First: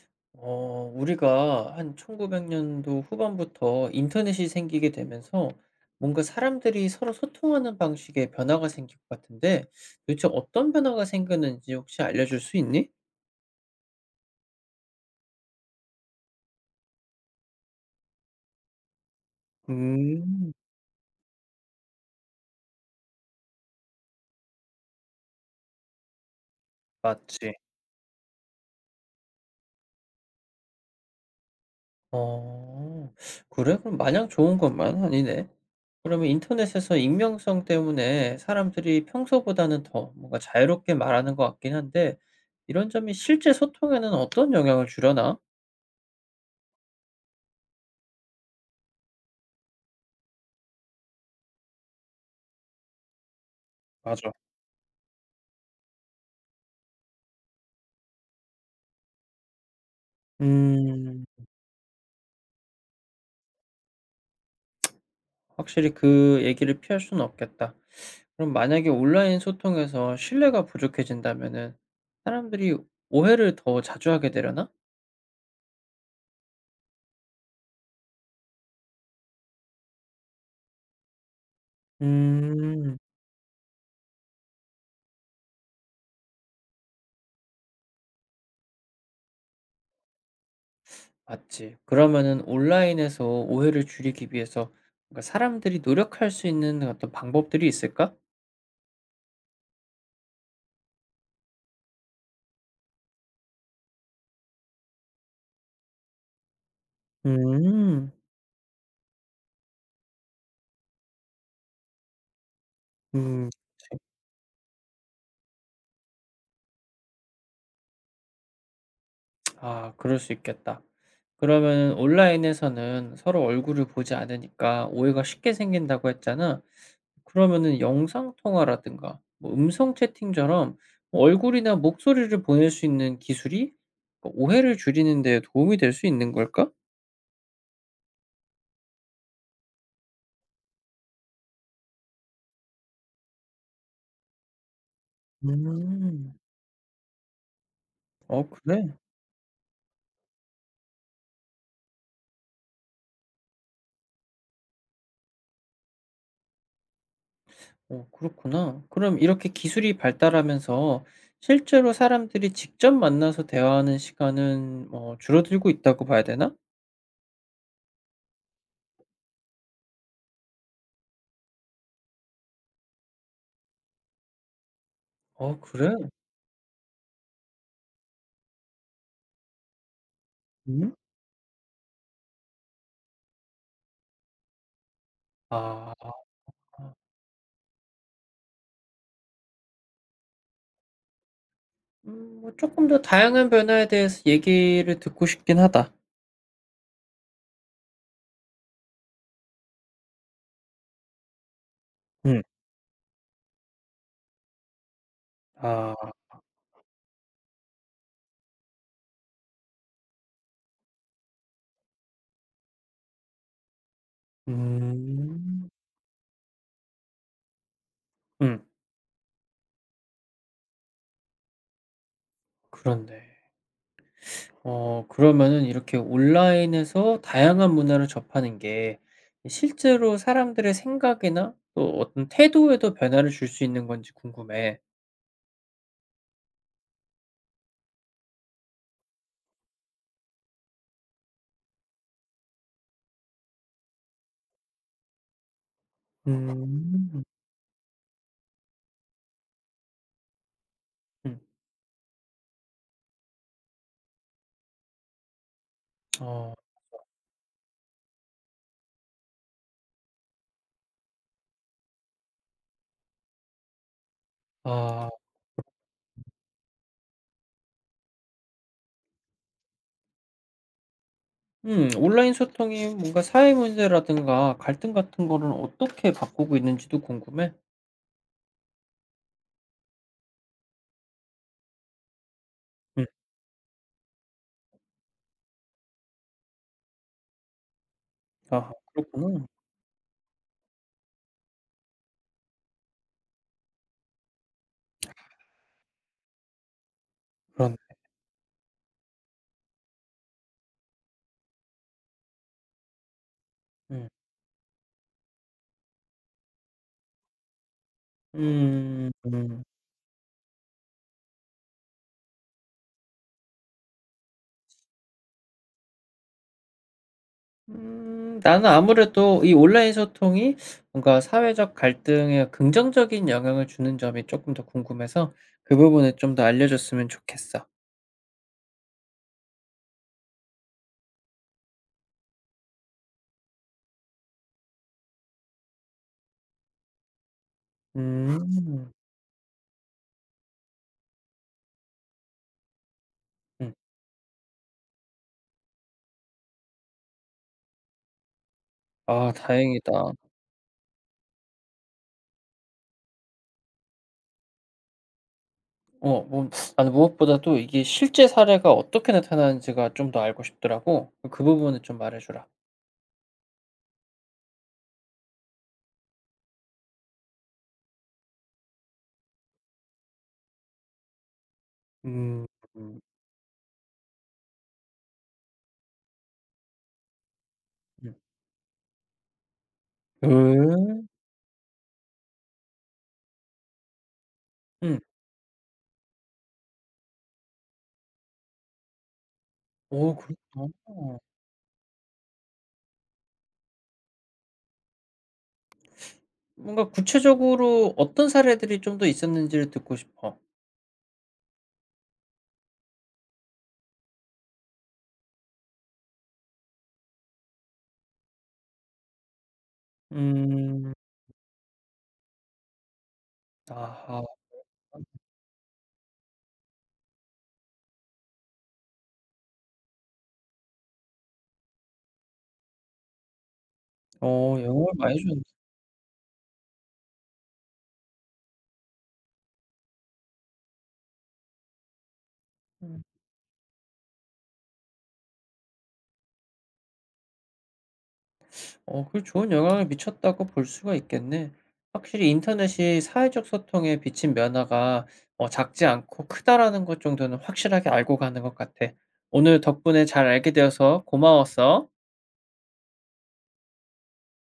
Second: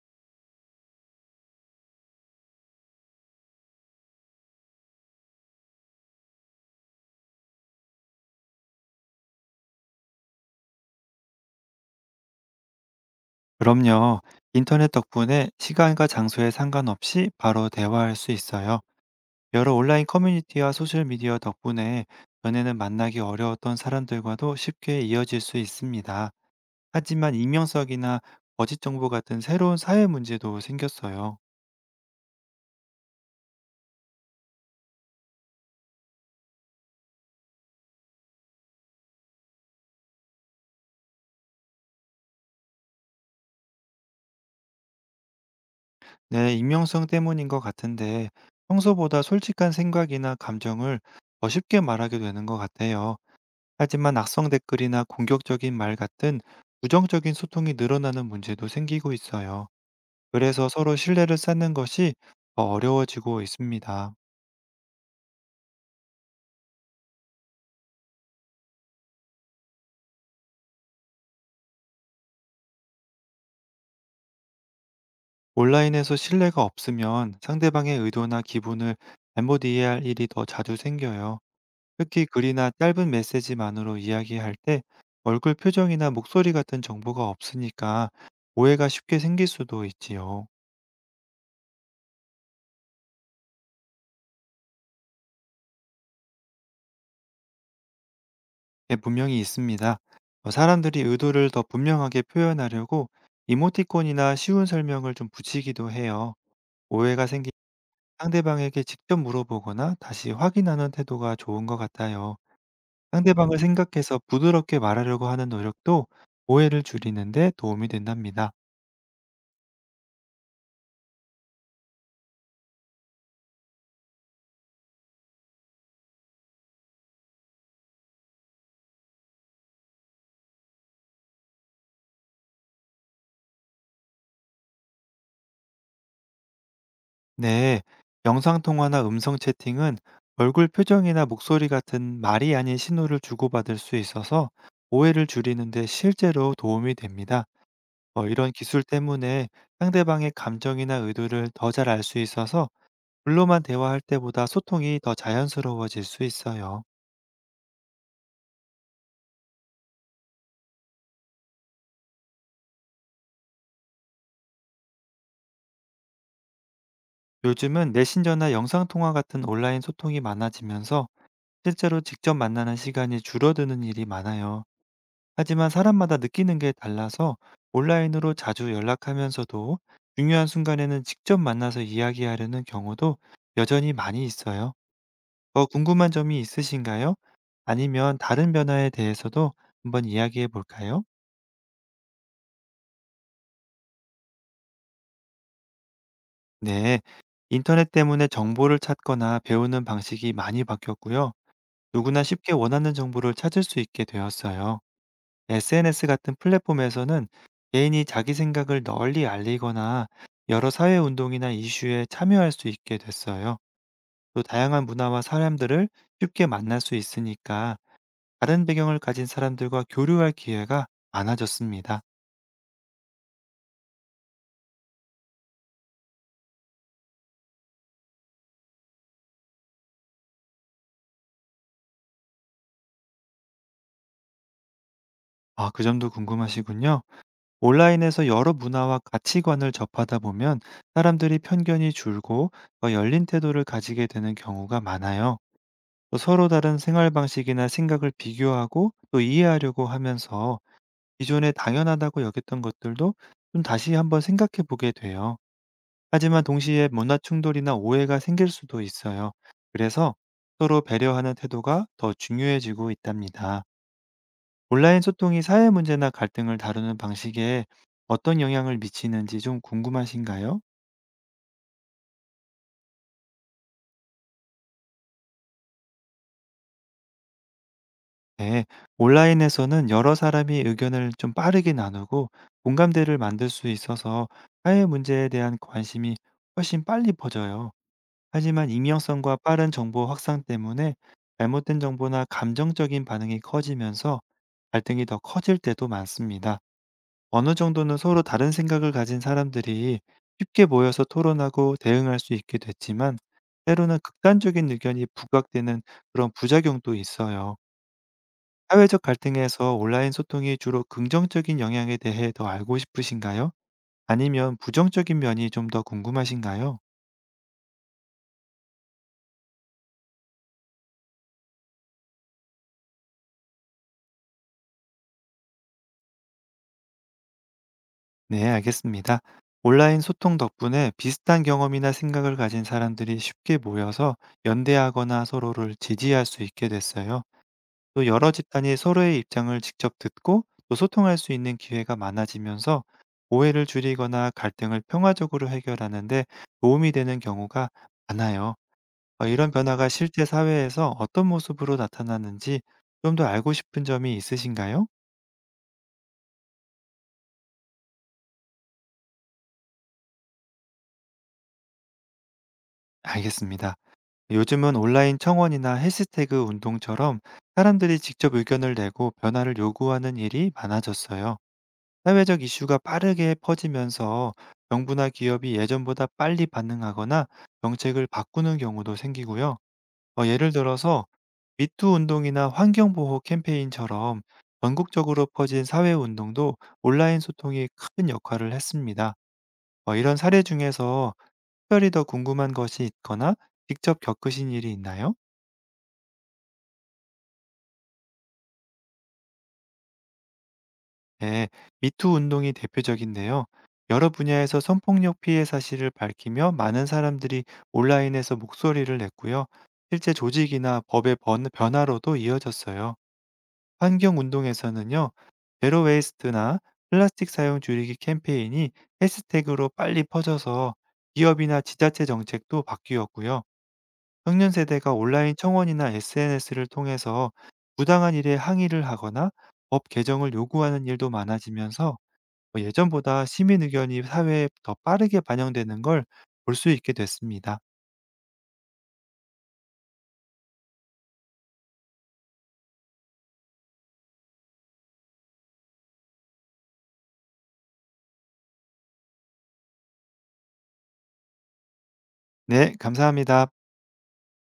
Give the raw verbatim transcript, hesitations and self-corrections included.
어, 우리가 한 천구백 년도 후반부터 인터넷이 생기게 되면서 뭔가 사람들이 서로 소통하는 방식에 변화가 생길 것 같은데, 도대체 어떤 변화가 생겼는지 혹시 알려줄 수 있니? 그럼요. 인터넷 덕분에 시간과 장소에 상관없이 바로 대화할 수 있어요. 여러 온라인 음, 커뮤니티와 소셜미디어 덕분에 전에는 만나기 어려웠던 사람들과도 쉽게 이어질 수 있습니다. 하지만 맞지. 익명성이나 거짓 정보 같은 새로운 사회 문제도 생겼어요. 어, 그래? 그럼 마냥 좋은 것만 아니네. 그러면 인터넷에서 익명성 때문에 사람들이 평소보다는 더 뭔가 자유롭게 말하는 것 같긴 한데, 이런 점이 실제 소통에는 어떤 영향을 주려나? 네, 익명성 때문인 것 같은데 평소보다 솔직한 생각이나 감정을 더 쉽게 말하게 되는 것 같아요. 하지만 맞아. 악성 댓글이나 공격적인 말 같은 부정적인 소통이 늘어나는 문제도 생기고 있어요. 그래서 서로 음, 신뢰를 쌓는 것이 더 어려워지고 있습니다. 확실히 그 얘기를 피할 수는 없겠다. 그럼 만약에 온라인 소통에서 신뢰가 부족해진다면은 사람들이 오해를 더 자주 하게 되려나? 온라인에서 신뢰가 없으면 상대방의 의도나 기분을 잘못 이해할 일이 더 자주 생겨요. 특히 글이나 음. 짧은 메시지만으로 이야기할 때 얼굴 표정이나 목소리 같은 정보가 없으니까 오해가 쉽게 생길 수도 있지요. 맞지. 그러면은 온라인에서 오해를 줄이기 위해서 뭔가 사람들이 노력할 수 있는 어떤 방법들이 있을까? 예, 분명히 있습니다. 어, 사람들이 의도를 더 분명하게 표현하려고 이모티콘이나 쉬운 설명을 좀 붙이기도 해요. 오해가 생기면 음. 상대방에게 직접 물어보거나 다시 확인하는 태도가 좋은 것 같아요. 음. 상대방을 생각해서 부드럽게 말하려고 하는 노력도 오해를 줄이는데 도움이 된답니다. 아 그럴 수 있겠다. 그러면 온라인에서는 서로 얼굴을 보지 않으니까 오해가 쉽게 생긴다고 했잖아. 그러면은 영상 통화라든가 뭐 음성 채팅처럼 뭐 얼굴이나 목소리를 보낼 수 있는 기술이 그 오해를 줄이는 데 도움이 될 수 있는 걸까? 네, 영상통화나 음성 채팅은 얼굴 표정이나 목소리 같은 말이 아닌 신호를 주고받을 수 있어서 오해를 줄이는데 음. 실제로 도움이 됩니다. 어, 어 이런 기술 그래? 때문에 상대방의 감정이나 의도를 더 잘 알 수 있어서 글로만 대화할 때보다 소통이 더 자연스러워질 수 있어요. 어 그렇구나. 그럼 이렇게 기술이 발달하면서 실제로 사람들이 직접 만나서 대화하는 시간은 어 줄어들고 있다고 봐야 되나? 요즘은 메신저나 영상통화 같은 온라인 소통이 많아지면서 실제로 직접 만나는 시간이 줄어드는 일이 많아요. 어 하지만 그래? 사람마다 느끼는 게 달라서 온라인으로 자주 연락하면서도 중요한 음. 순간에는 직접 만나서 이야기하려는 경우도 여전히 많이 있어요. 더 아. 궁금한 점이 있으신가요? 아니면 다른 변화에 대해서도 한번 이야기해 볼까요? 음 뭐 조금 더 다양한 변화에 대해서 얘기를 듣고 싶긴 하다. 네. 인터넷 때문에 정보를 찾거나 배우는 방식이 많이 바뀌었고요. 누구나 음. 쉽게 원하는 정보를 찾을 수 있게 되었어요. 에스엔에스 아. 같은 플랫폼에서는 개인이 자기 생각을 널리 알리거나 여러 사회 운동이나 이슈에 참여할 수 있게 됐어요. 또 다양한 문화와 음. 사람들을 쉽게 만날 수 있으니까 음 다른 배경을 가진 사람들과 교류할 기회가 많아졌습니다. 그렇네. 어 그러면은 이렇게 온라인에서 다양한 문화를 접하는 게 실제로 사람들의 생각이나 또 어떤 태도에도 변화를 줄 수 있는 건지 궁금해. 아, 그 점도 궁금하시군요. 온라인에서 여러 문화와 가치관을 접하다 보면 사람들이 편견이 줄고 더 열린 태도를 가지게 되는 경우가 많아요. 또 서로 다른 생활 음. 방식이나 생각을 비교하고 또 이해하려고 하면서 음. 기존에 당연하다고 여겼던 것들도 좀 다시 한번 생각해 보게 돼요. 하지만 어. 동시에 문화 충돌이나 오해가 생길 수도 있어요. 그래서 서로 배려하는 태도가 더 중요해지고 있답니다. 온라인 아. 소통이 사회 문제나 갈등을 다루는 방식에 어떤 영향을 미치는지 좀 궁금하신가요? 음 온라인 소통이 뭔가 사회 문제라든가 갈등 같은 거를 어떻게 바꾸고 있는지도 궁금해. 네, 온라인에서는 여러 사람이 의견을 좀 빠르게 나누고 음. 공감대를 만들 수 있어서 사회 문제에 대한 관심이 훨씬 빨리 퍼져요. 아 하지만 익명성과 그렇구나. 빠른 정보 확산 때문에 잘못된 정보나 감정적인 반응이 커지면서 갈등이 더 커질 때도 많습니다. 어느 그런 정도는 서로 다른 생각을 가진 사람들이 쉽게 모여서 토론하고 대응할 수 있게 됐지만 때로는 음. 극단적인 의견이 부각되는 그런 부작용도 있어요. 사회적 음 음. 갈등에서 온라인 소통이 주로 긍정적인 영향에 대해 더 알고 싶으신가요? 아니면 부정적인 면이 좀 더 궁금하신가요? 음 나는 아무래도 이 온라인 소통이 뭔가 사회적 갈등에 긍정적인 영향을 주는 점이 조금 더 궁금해서 그 부분을 좀 더 알려줬으면 좋겠어. 네, 알겠습니다. 온라인 소통 덕분에 비슷한 경험이나 생각을 가진 사람들이 쉽게 모여서 연대하거나 서로를 지지할 수 있게 됐어요. 또 여러 집단이 음. 서로의 입장을 직접 듣고 또 소통할 수 있는 기회가 많아지면서 오해를 음. 줄이거나 갈등을 평화적으로 해결하는데 도움이 되는 경우가 많아요. 어, 아 이런 변화가 다행이다. 실제 사회에서 어떤 모습으로 나타나는지 좀 더 알고 싶은 점이 있으신가요? 어 뭐 나는 무엇보다도 이게 실제 사례가 어떻게 나타나는지가 좀 더 알고 싶더라고. 그 부분을 좀 말해 주라. 알겠습니다. 요즘은 온라인 청원이나 해시태그 운동처럼 사람들이 직접 의견을 내고 변화를 요구하는 일이 많아졌어요. 사회적 음. 이슈가 음. 빠르게 퍼지면서 정부나 기업이 예전보다 빨리 반응하거나 정책을 음. 바꾸는 경우도 생기고요. 어, 예를 들어서 음. 미투 운동이나 환경보호 캠페인처럼 음. 전국적으로 퍼진 사회 운동도 온라인 소통이 큰 역할을 했습니다. 어, 어 이런 사례 그렇구나. 중에서 특별히 더 궁금한 것이 있거나 직접 겪으신 일이 있나요? 뭔가 구체적으로 어떤 사례들이 좀 더 있었는지를 듣고 싶어. 네, 미투 운동이 대표적인데요. 여러 분야에서 성폭력 피해 사실을 밝히며 많은 사람들이 온라인에서 목소리를 냈고요. 실제 조직이나 음. 법의 번- 변화로도 이어졌어요. 환경 아하. 운동에서는요, 제로 웨이스트나 플라스틱 사용 줄이기 캠페인이 해시태그로 빨리 퍼져서 기업이나 지자체 정책도 바뀌었고요. 청년 어 영향을 세대가 많이 온라인 줬네. 청원이나 에스엔에스를 통해서 부당한 일에 항의를 하거나 법 개정을 요구하는 일도 많아지면서 뭐 음. 예전보다 시민 의견이 사회에 더 빠르게 반영되는 걸 볼 수 있게 됐습니다. 어 그 좋은 영향을 미쳤다고 볼 수가 있겠네. 확실히 인터넷이 사회적 소통에 미친 면화가 어 작지 않고 크다라는 것 정도는 확실하게 알고 가는 것 같아. 오늘 덕분에 잘 알게 되어서 고마웠어. 네, 감사합니다.